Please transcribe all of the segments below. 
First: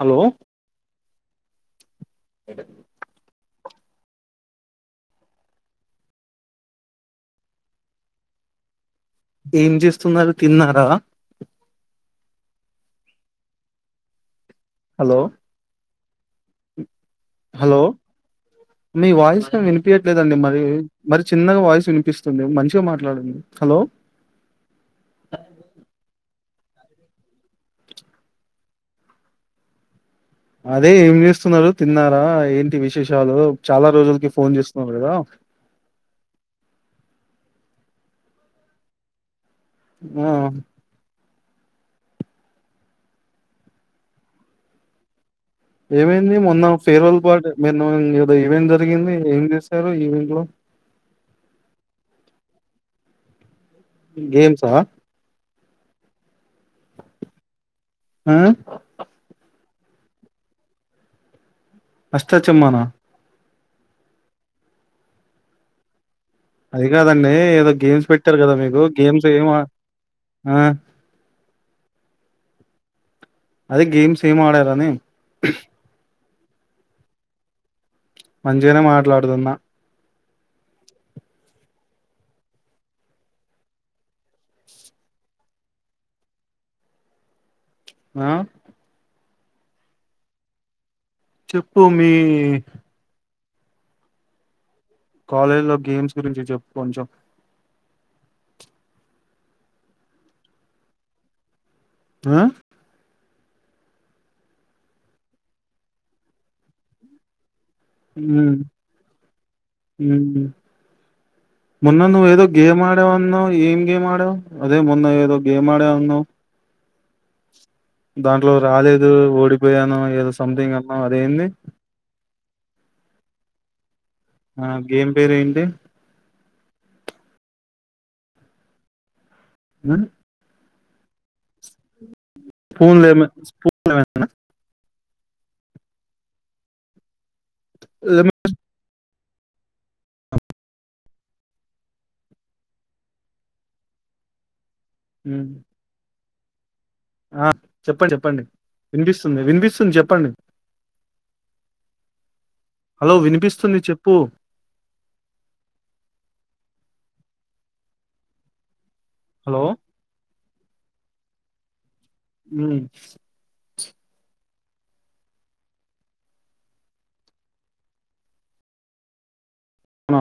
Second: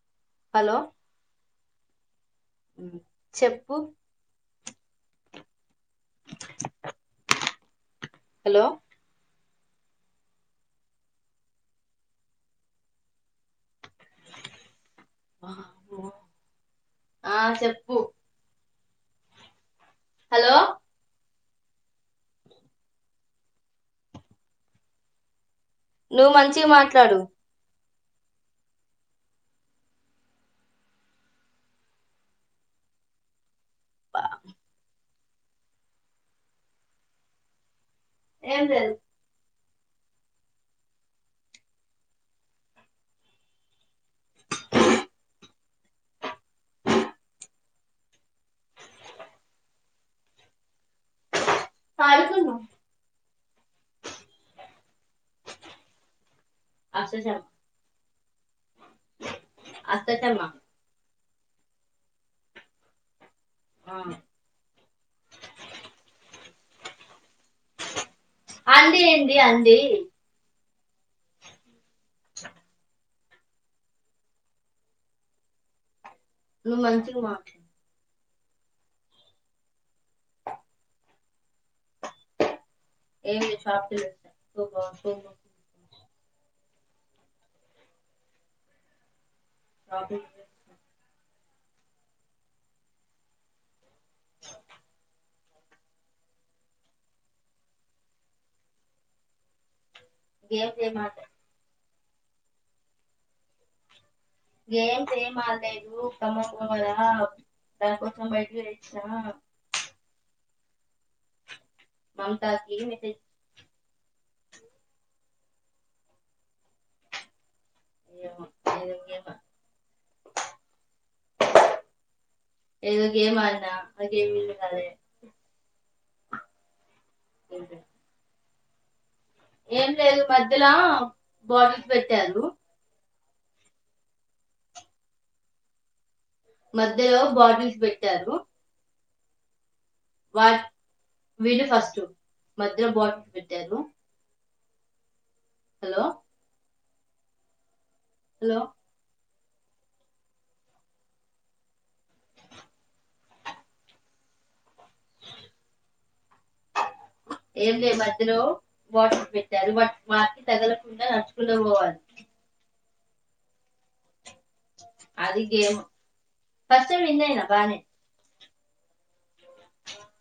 Hello చెప్ hello ఏం చేస్తున్నారు తిన్నారా హలో ఒ ఆ హలో చెప్పు మీ వాయిస్ను విని పియట్లేదండి హలో మరి మరి చిన్నగా వాయిస్ వినిపిస్తుంది మంచిగా మాట్లాడుండి హలో నువ్వు మంచిగా మాట్లాడు అదే ఏం చేస్తున్నారు తిన్నారా ఏంటి విశేషాలు చాలా రోజులకి ఫోన్ చేస్తున్నారు కదా ఏంటది ఆ ఏమైంది మొన్న ఫేర్వెల్ పార్ట్ మెన్న ఏదో ఈవెంట్ జరిగింది ఏం జేశారు ఈవెంట్ లో. ఆడుకున్నాం గేమ్సా అసేసాం ఆ అత్త చెమ్మా అష్టాచెమ్మనా హ అది కాదండి ఏదో గేమ్స్ పె ట్టరు కదా మీకు అండి గేమ్స్ ఏంది ఏమా అండి ఆ అదే గేమ్స్ ఏమాడారని. నువ్ మంచిగ్ మాట్లు మంచిగనే మాట్లాడుతున్న [unintelligible] [inaudible] అ [unintelligible] చెప్పు మీ కాలేజ్ లో గేమ్స్ గురించి జెప్ కొంచెం. గేమ్సే మాట అ గేమ్సేమ్ ఆల్లేదు కమ్కుకొమ్మగా. దాన్ కోసం బైట్ జేయిచ్చినా. ఉమ్ మొన్న నువ్వేదో మమతాకి మెసేజ్ గేమాడవన్నావ్ ఏం గేమాడవ్. అదే మొన్న ఏదో గేమాడ అన్నావ్ దాంట్లో ఏదో రాలేదు గేమ్ ఓడిపోయాను ఏదో సంథింగ్ అన్నావ్ అద్. దేంది ఏదో గేమాన్నా ఆ గేమ్ పేరేంటి. ఏం ఆ? లేదు మధ్యలా బాటిల్స్ పెట్టారు పూన్ లెమె స్పూన్ లెమెనా. మధ్యలో బాటిల్ పెట్టారు లెమన్ వాట్ విను ఫస్టు మధ్య లో బాటిల్స్ పెట్టారు. ఉమ్ హలో ఆ చెప్పండి చెప్పండి హలో వినిపిస్ వినిపిస్తుంది చెప్పండి హలో వినిపిస్తుంది చెప్పు ఏం లే మధ్యలో బాటిల్ హలో పెట్టారు దానికి నడుచుకుంట పోవాలి హ్మ్ అది గేమ్ ఫస్ టైమ్ విన్ అయిన బానే అ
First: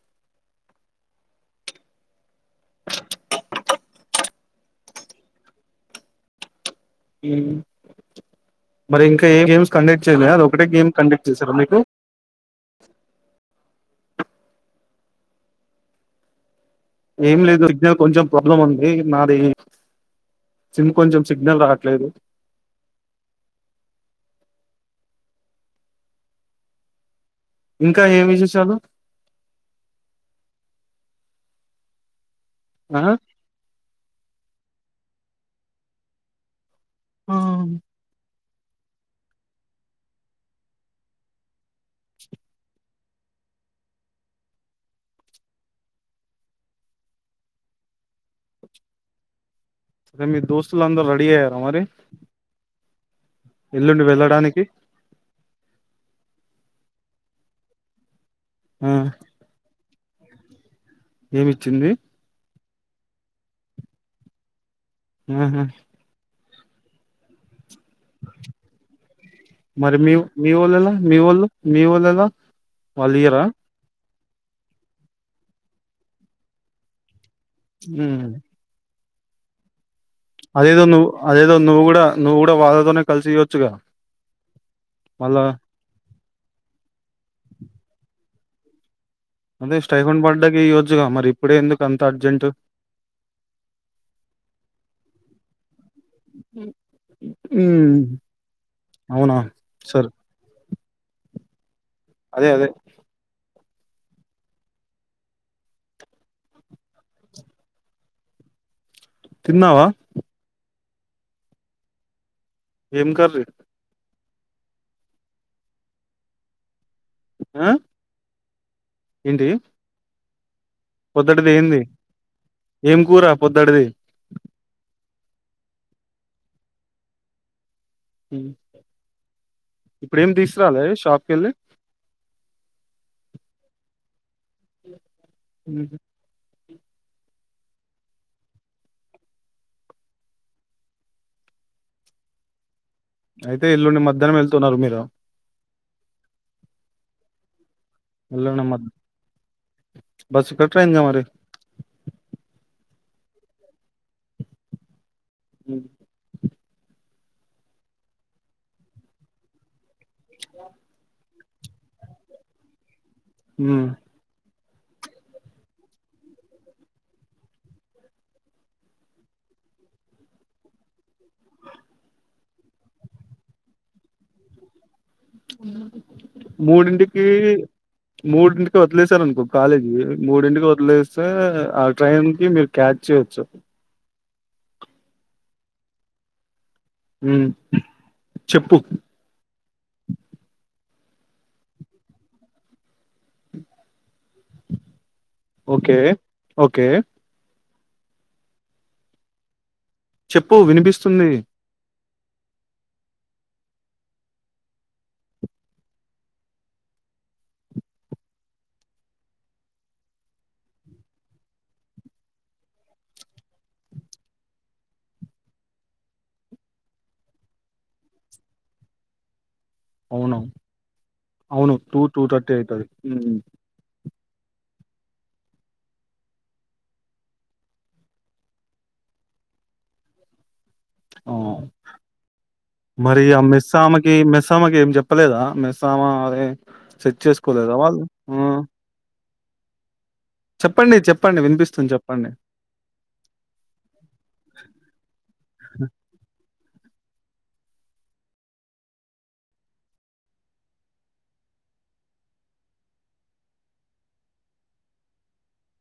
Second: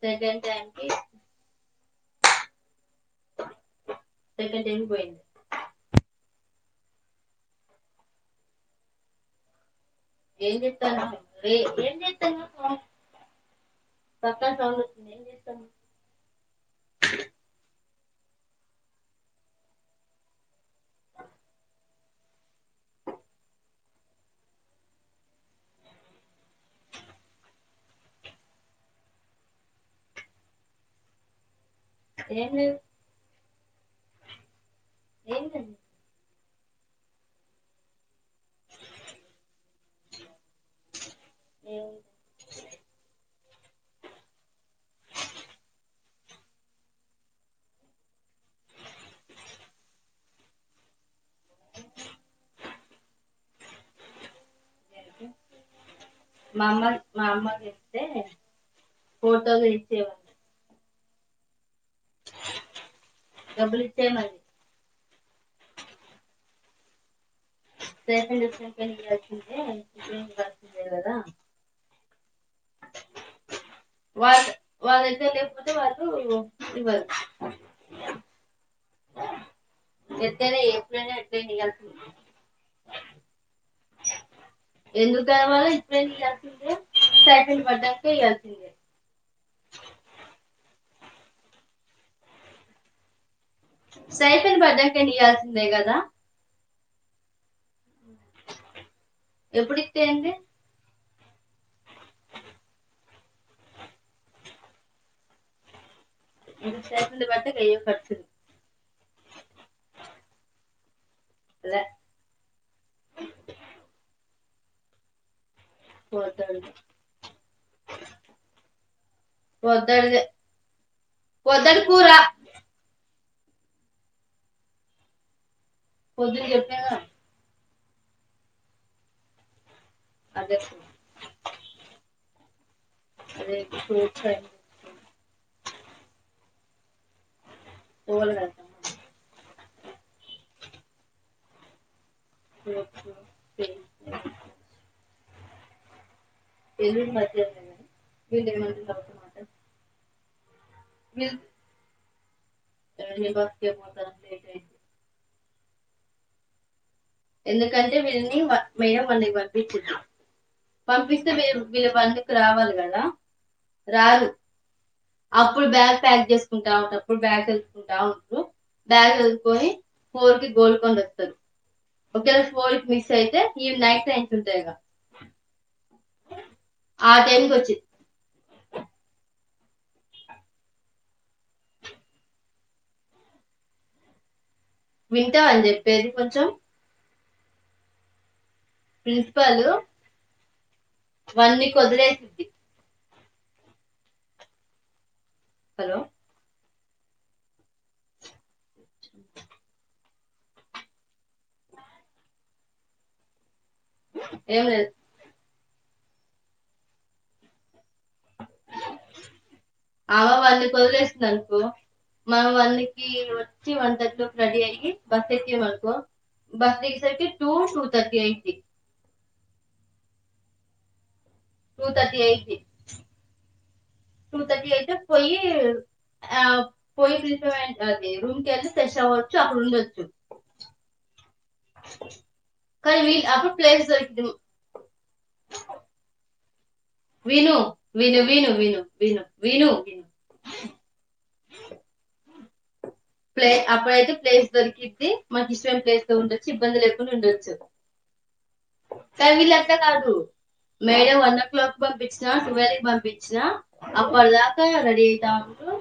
సెకండ్ టైమ్కి సకేరు పోయింది మరి ఇంకా ఏం గేమ్స్ కండక్ట్ చేయలే అది ఏం ఒకటే గేమ్ చెప్తాను కండక్ట్ చేసారా మీకు ఏం చేస్తాను పక్కన సౌండ్ వచ్చింది ఏం చేస్తున్నావు ఏం లేదు సిగ్నల్ కొంచెం ప్రాబ్లం ఉంది నాది సిమ్ కొంచెం సిగ్నల్ రావట్లేదు ఇంకా ఏమి విశేషాలు ఏం లేదు ఆ ఏంటండి అమ్ అ మీ దోస్తుల అందరు రెడీ అయ్యార మరి ఎల్లుండి వెళ్ళడానికి మామ్మ మా అమ్మ గతే ఆ పోతది సవ ఏమిచ్చింది డబ్బులి ఇచ్చే మరి ఆహా మరి మీ మీ వోళ్ళెలా కదా మీ [inaudible] వోళ్ళు మీ వోళ్ళెలా వాళ్ళు ఇయ్యారా వాళ్ళ వాళ్ళ ఇగ లేకపోతే వాళ్ళు ఇవ్వరు ఆ ఎట్యినా నువ్వు ఎప్పుడైనా ఎట్ అదేదో నువ్వు కూడా చేయాల్సింది నువ్వు కూడా వాళ్ళతోనే కలిసి ఇయ్యొచ్చుగా ఎందుక మళ్ళా వాళ ఇప్పుడేం చేయాల్సింద స హ మదా క అసి అదే స్టైఫండ్ పడ్డాకి ఇయొచ్చుగా మరి ఇప్పుడే ఎందుకు అంత అర్జెంటట్ స్కైఫండ్ పడ్డాక అయిన ఇయ్యాల్సింది కదా హ ఉ అవునా ఎప్పుడు ఇస్తే సరే ఏంది అదే అదే ఇది సేంది బతా కైే పరచదు తిన్నావా లే ఏం కర్రీ [unintelligible] ఆ ఏంటి పొద్దుడు పొద్దుటిదిేయింది పొద్దుడు కూర ఏం కూర పొద్దడిది పొద్దున చెప్పినా కదా [inaudible] ఇప్పుడేమి అదే కూర. తీసురాలి షాప్కి వెళ్ళి అదే [inaudible] పోలగా [inaudible] అయితే ఎల్లుండి మధ్యాహ్నం వెళ్తున్నారు మీరు ఎల్ మధు వీడేమంటునడు బస్ ఇక్క [unintelligible] ఎన్ని బస్ క పోత లే [inaudible] ఎందుకంటే విళ్ని మేడం వాన్ని పంపించింది పంపిస్తే వరు వీళ్ళ పంకి రావాలి కదా మ్మ్. రాలు అప్పుడు బ్యాగ్ ప్యాక్ చేసుకుంటా ఉంటప్పుడు బ్యాగ్ చదుసుకుంటా ఉంటారు బ్యాగ్ చదుసుకొని ఫోర్ కి గోల్కొండ వస్తారు వల్డ్ మిస్ అయితే ఈవి నైట్ ట్రైన్స్ ఉంటాయి ఇక మూడింటికి టైంకి వచ్చి మూడింటికి వదిలేసారు అనుకో కాలేజీ మూడింటికి వదిలేస్తే ఆ ట్రైన్ కి మీరు క్యాచ్ చేయొచ్చు వింటా అని చెప్పేది కొంచెం అ ప్రిన్సిపాలు వన్ వీక్ వదిలే ఓకే హలో ఓకే చెప్పు వినిపిస్తుంది ఏవ అమ వాళని వదిలేసింది అనుకో మన వాళ్ళకి వచ్చి వన్ థర్టీ లో రెడీ అయి బస్ ఎక్కం అనుకో బస్ ఎగేసరికి టూ టూ థర్టీ అయింది అవును అవును టూ టూ థర్టీ అయితుది ఉ టూ థర్టీ అయితే పోయి ఆ పోయి ఫ అది రూమ్ క వెళ్ళి ఫ్రెష్ అవ్వచ్చు అక్కడ ఉండోచ్చు ఆ కానీ వీ మరి ఆ అప్పుడు ప్లేస్ మేస్సామకి దొరికింది మెస్సామకి ఏం చెప్పలేదా మెస్సామ అరే సెట్ విను చేసుకోలేదా వాళ్ళు విను విను విను విను విను చెప్పండి చెప్పండి వినిపిస్తుంది చెప్పండి ప్లే అప్పుడైతే ప్లేస్ దొరికింది మాకి ఇష్టమైన ప్లేస్ లో ఉండొచ్చు ఇబ్బంది లే ఉండచ్చు కానీ వీళ్ళు అట్లా కాదు మేడం వన్ ఓ క్లాక్ పంపించిన ట్వల్వ్ పంపించిన అప్పటిదాకా రెడీ అయితా ఉంటరు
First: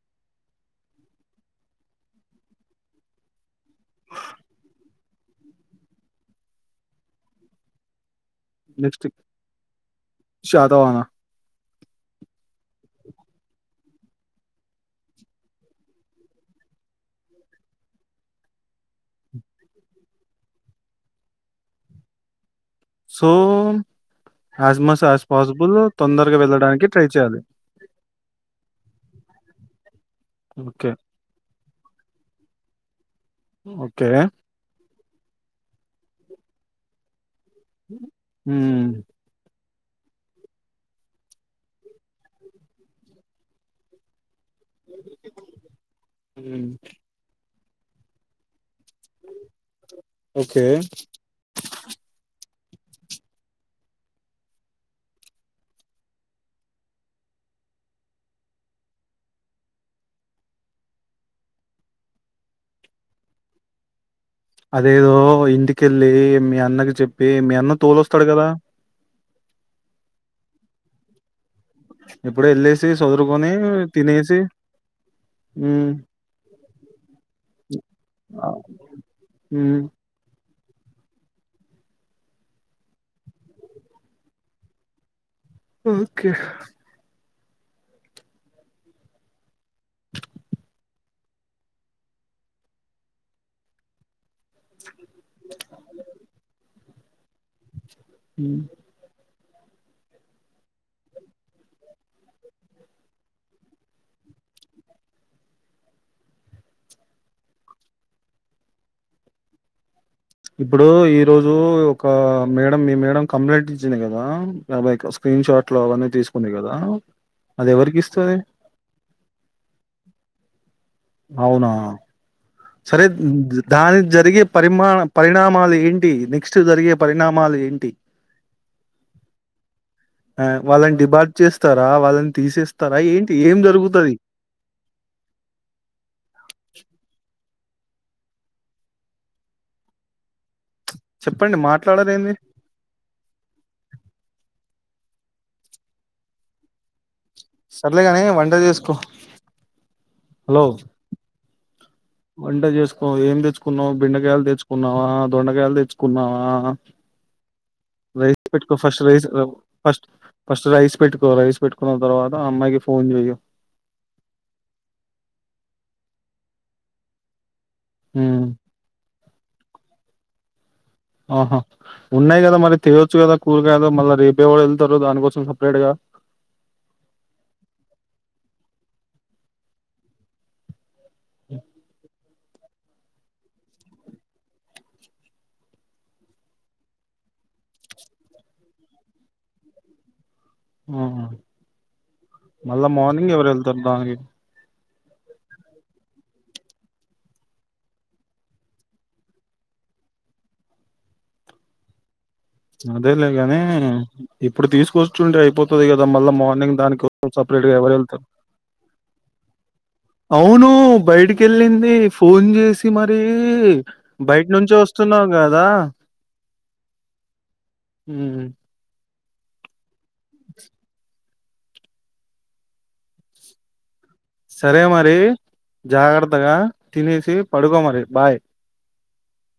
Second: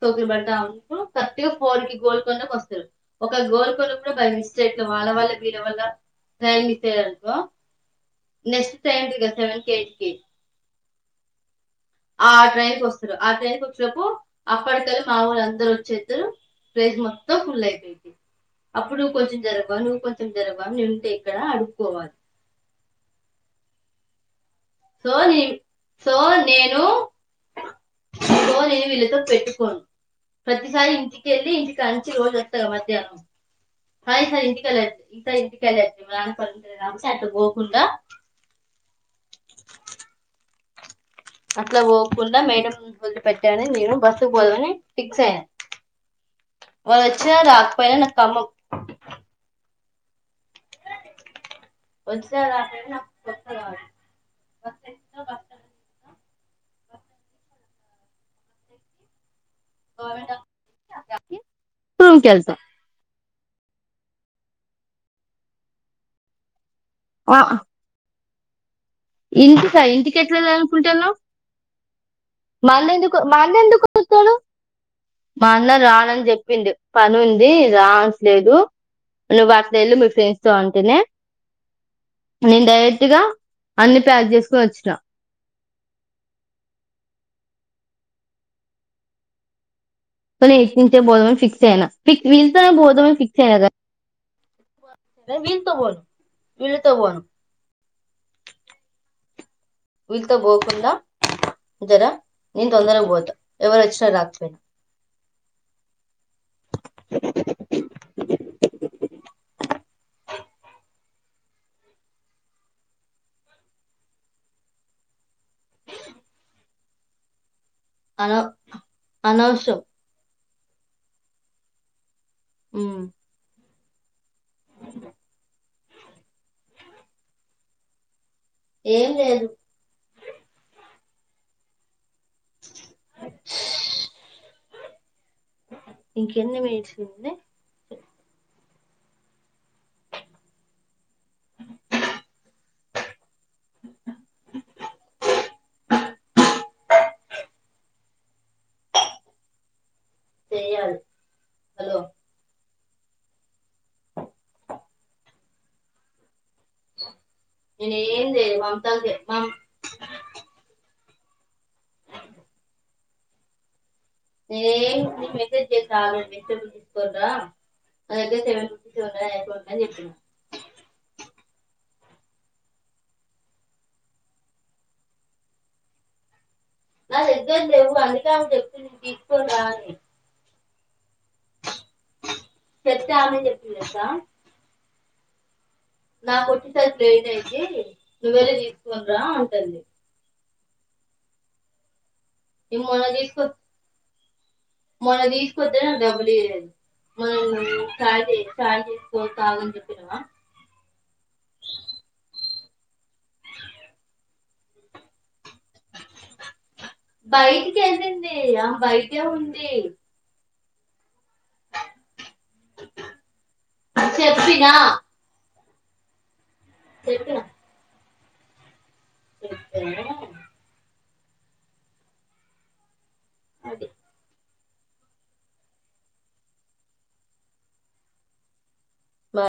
సోకులు పడతా ఉంటరూ ఫోర్ కి గోల్కొండ వస్తరు ఒక గోల్కొండ కూడా బై మిస్టేక్ ల వాళ్ళ వల్ల వీళ్ళ వల్ల ట్రైన్ మిస్ అయ్యరు అనుకో నెక్స్ట్ ట్రైన్ ఉందిగా సెవెన్ కి ఎయిట్ కి శాతవాన ఆ ట్రైన్ కి వస్తరు ఆ ట్రైన్ కి వచ్చినప్పు అప్పడికళ్ళ మావొళ్ళు అందరూ వచ్చేత్తరు ప్లేస్ మొత్తం ఫుల్ అయిపోద్ది అప్పుడు నువ్వు కొంచెం జరగవ నువ్వు కొంచెం జరగవ ఉంటే ఇక్కడ అడుక్కోవాలి so as much so as నే పాజిబుల్ సో తొందరగా నేను వెళ్ళడానికి ట్రై చేయాలి నేను వీళ్ళతో పెట్టుకోను ప్రతిసారి ఓకే ఇంటికెళ్ళి ఇంటికి ంచి కి రోజు అత్తర మధ్యాహ్నం ఓకే అయిపోయే ఇంటికేల ఇంకా ఇంటికి వెళ్లే [inaudible] గో మ్ అట్లా పోకుండా మేడం వదిలి పెట్టి అయినా మీరు బస్ పోదాం అని ఫిక్స్ అయినా హ్మ్ వాళ్ళు వచ్చిన రా ఖమ్మమ్ ఓకే వచ్చినా రాకపోయినా నాకు కొత్త కాదు బస్ ఎక్కుతా బస్ స్టాండ్ దిగుతా బస్ స్టాండ్ రూమ్ కెళ్తాము అదేదో ఇంటికెళ్ళి మీ అన్నకి చెప్పి ఆ మీ అన్న తోల డుగదా ఇంటికా ఇంటికి ఎట్లాలనుకుంటనవ్ ఎప్పుడో మా ఎళ్ళేసి అన్న ఎందుకు మా సదురుకొని అన్న ఎందుకు వస్తడు తినేసి మా అన్న హ్మ్ రానని చెప్పిండు పని ఉంది ఆ రావట్లేదు నువ్వు అట్లా హ్మ్ వెళ్ళు మీ ఫ్రెండ్స్ స అంటేనే నేను డైరెక్ట్ గా అన్ని ప్యాక్ చేసుకొని వచ్చినా ఓకే ఇటునుంచే పోదాం అని ఫిక్స్ అయినా ఫిక్స్ వీళ్ళతోనే పోదాం అని ఫిక్స్ అయినా కదా వీళ్ళ తో తో పోదాం హ వీళ్ళతో పోకుండా జర నేను తొందరగా పోతా ఎవరు వచ్చినా రాకపోయినా ఇప్పుడు ఈరోజు ఒక మేడం మీ మేడం కంప్లైంట్ ఇచ్చింది కదా [unintelligible] స్క్రీన్ షాట్లు అవన్నీ తీసుకుంది కదా అది ఎవరికి ఇస్తాది అనౌసు అవునా ఉమ్, సరే [unintelligible] దానికి జరిగే పరిమా పరిణామాలు ఏంటి నెక్స్ట్ జరిగే పరిణామాలు ఏంటి ఏం లేదు అ వాళని డిబా చేస్తారా వాళ్ళని తీసేస్తారా ఏంటి ఏం జరుగుతది ఇంకెన్ని మి [unintelligible] చెప్పండి మాట్లాడరేంది సర్లేగాని వంట చేసుకో హలో చెయ్యాలి వంట చేసుకో ఏం తెచ్చు కున్నావ్ బెండకాయలు తెచ్చుకున్నావా దొండగాయలు తెచ్చుకున్నావా నేను ఏం రైస్ చేయలేదు పెట్కో ఫస్ట్ మమతాకి రైస్ మమ్- ఫస్ట్ ఫస్ట్ రైస్ పెట్టుకో రైస్ పెట్టుకున్ తరువాత ఆ అమ్మాయికి ఫోన్ చెయ్యు [inaudible] మెసేజ్ చేయ్ చాలు వెజిటబుల్ తీసుకోని రా అదైతే హ్మ్ సెవన్ రూపీసు [inaudible] ఎట్లున్నా చెప్పి ఆహా ఉన్నాయి కదా మరి తేవచ్చు కదా కూరగాయలు మళ్ళ రేపేవరు వెళ్ళారు దానికోసం సపరేట్ గా నా దగ్గర లెవ్వు అందుకే ఆమె చెప్పింది నేను తీసుకొని రా అని చెప్తే ఆమె ఏం చెప్పింది తెలుసా నాకు వొచ్చేసరికి లేట్ అయిద్ది నువ్వెళ్ళి తీసుకొని రా అంటాంది ఆ నేను మళ్ళా మొన్న మార్నింగ్ తీసుకొ ఎవరు వెళ్తారు దానికి మొన్న తీసుకొతేే డబ్బులు [inaudible] చేసుకో తాగు అని చెప్పినా సరేలే గాని ఇప్పుడు తీసుకొచ్చుంటే అయిపో గా ఎవరు వెళ్తారు బయటికెళ్ళింది ఆమె బయటే ఉంది అవును బయటి కెళ్ళింది ఫోన్ చేసి మరీ బయట చెప్పినా నుంచే వస్తున్నావు కదా చెప్పిన ఉమ్ ఇ అది సరే మరి జాగ్రత్తగా తినేసి పడుకోమరి బాయ్ బాయ్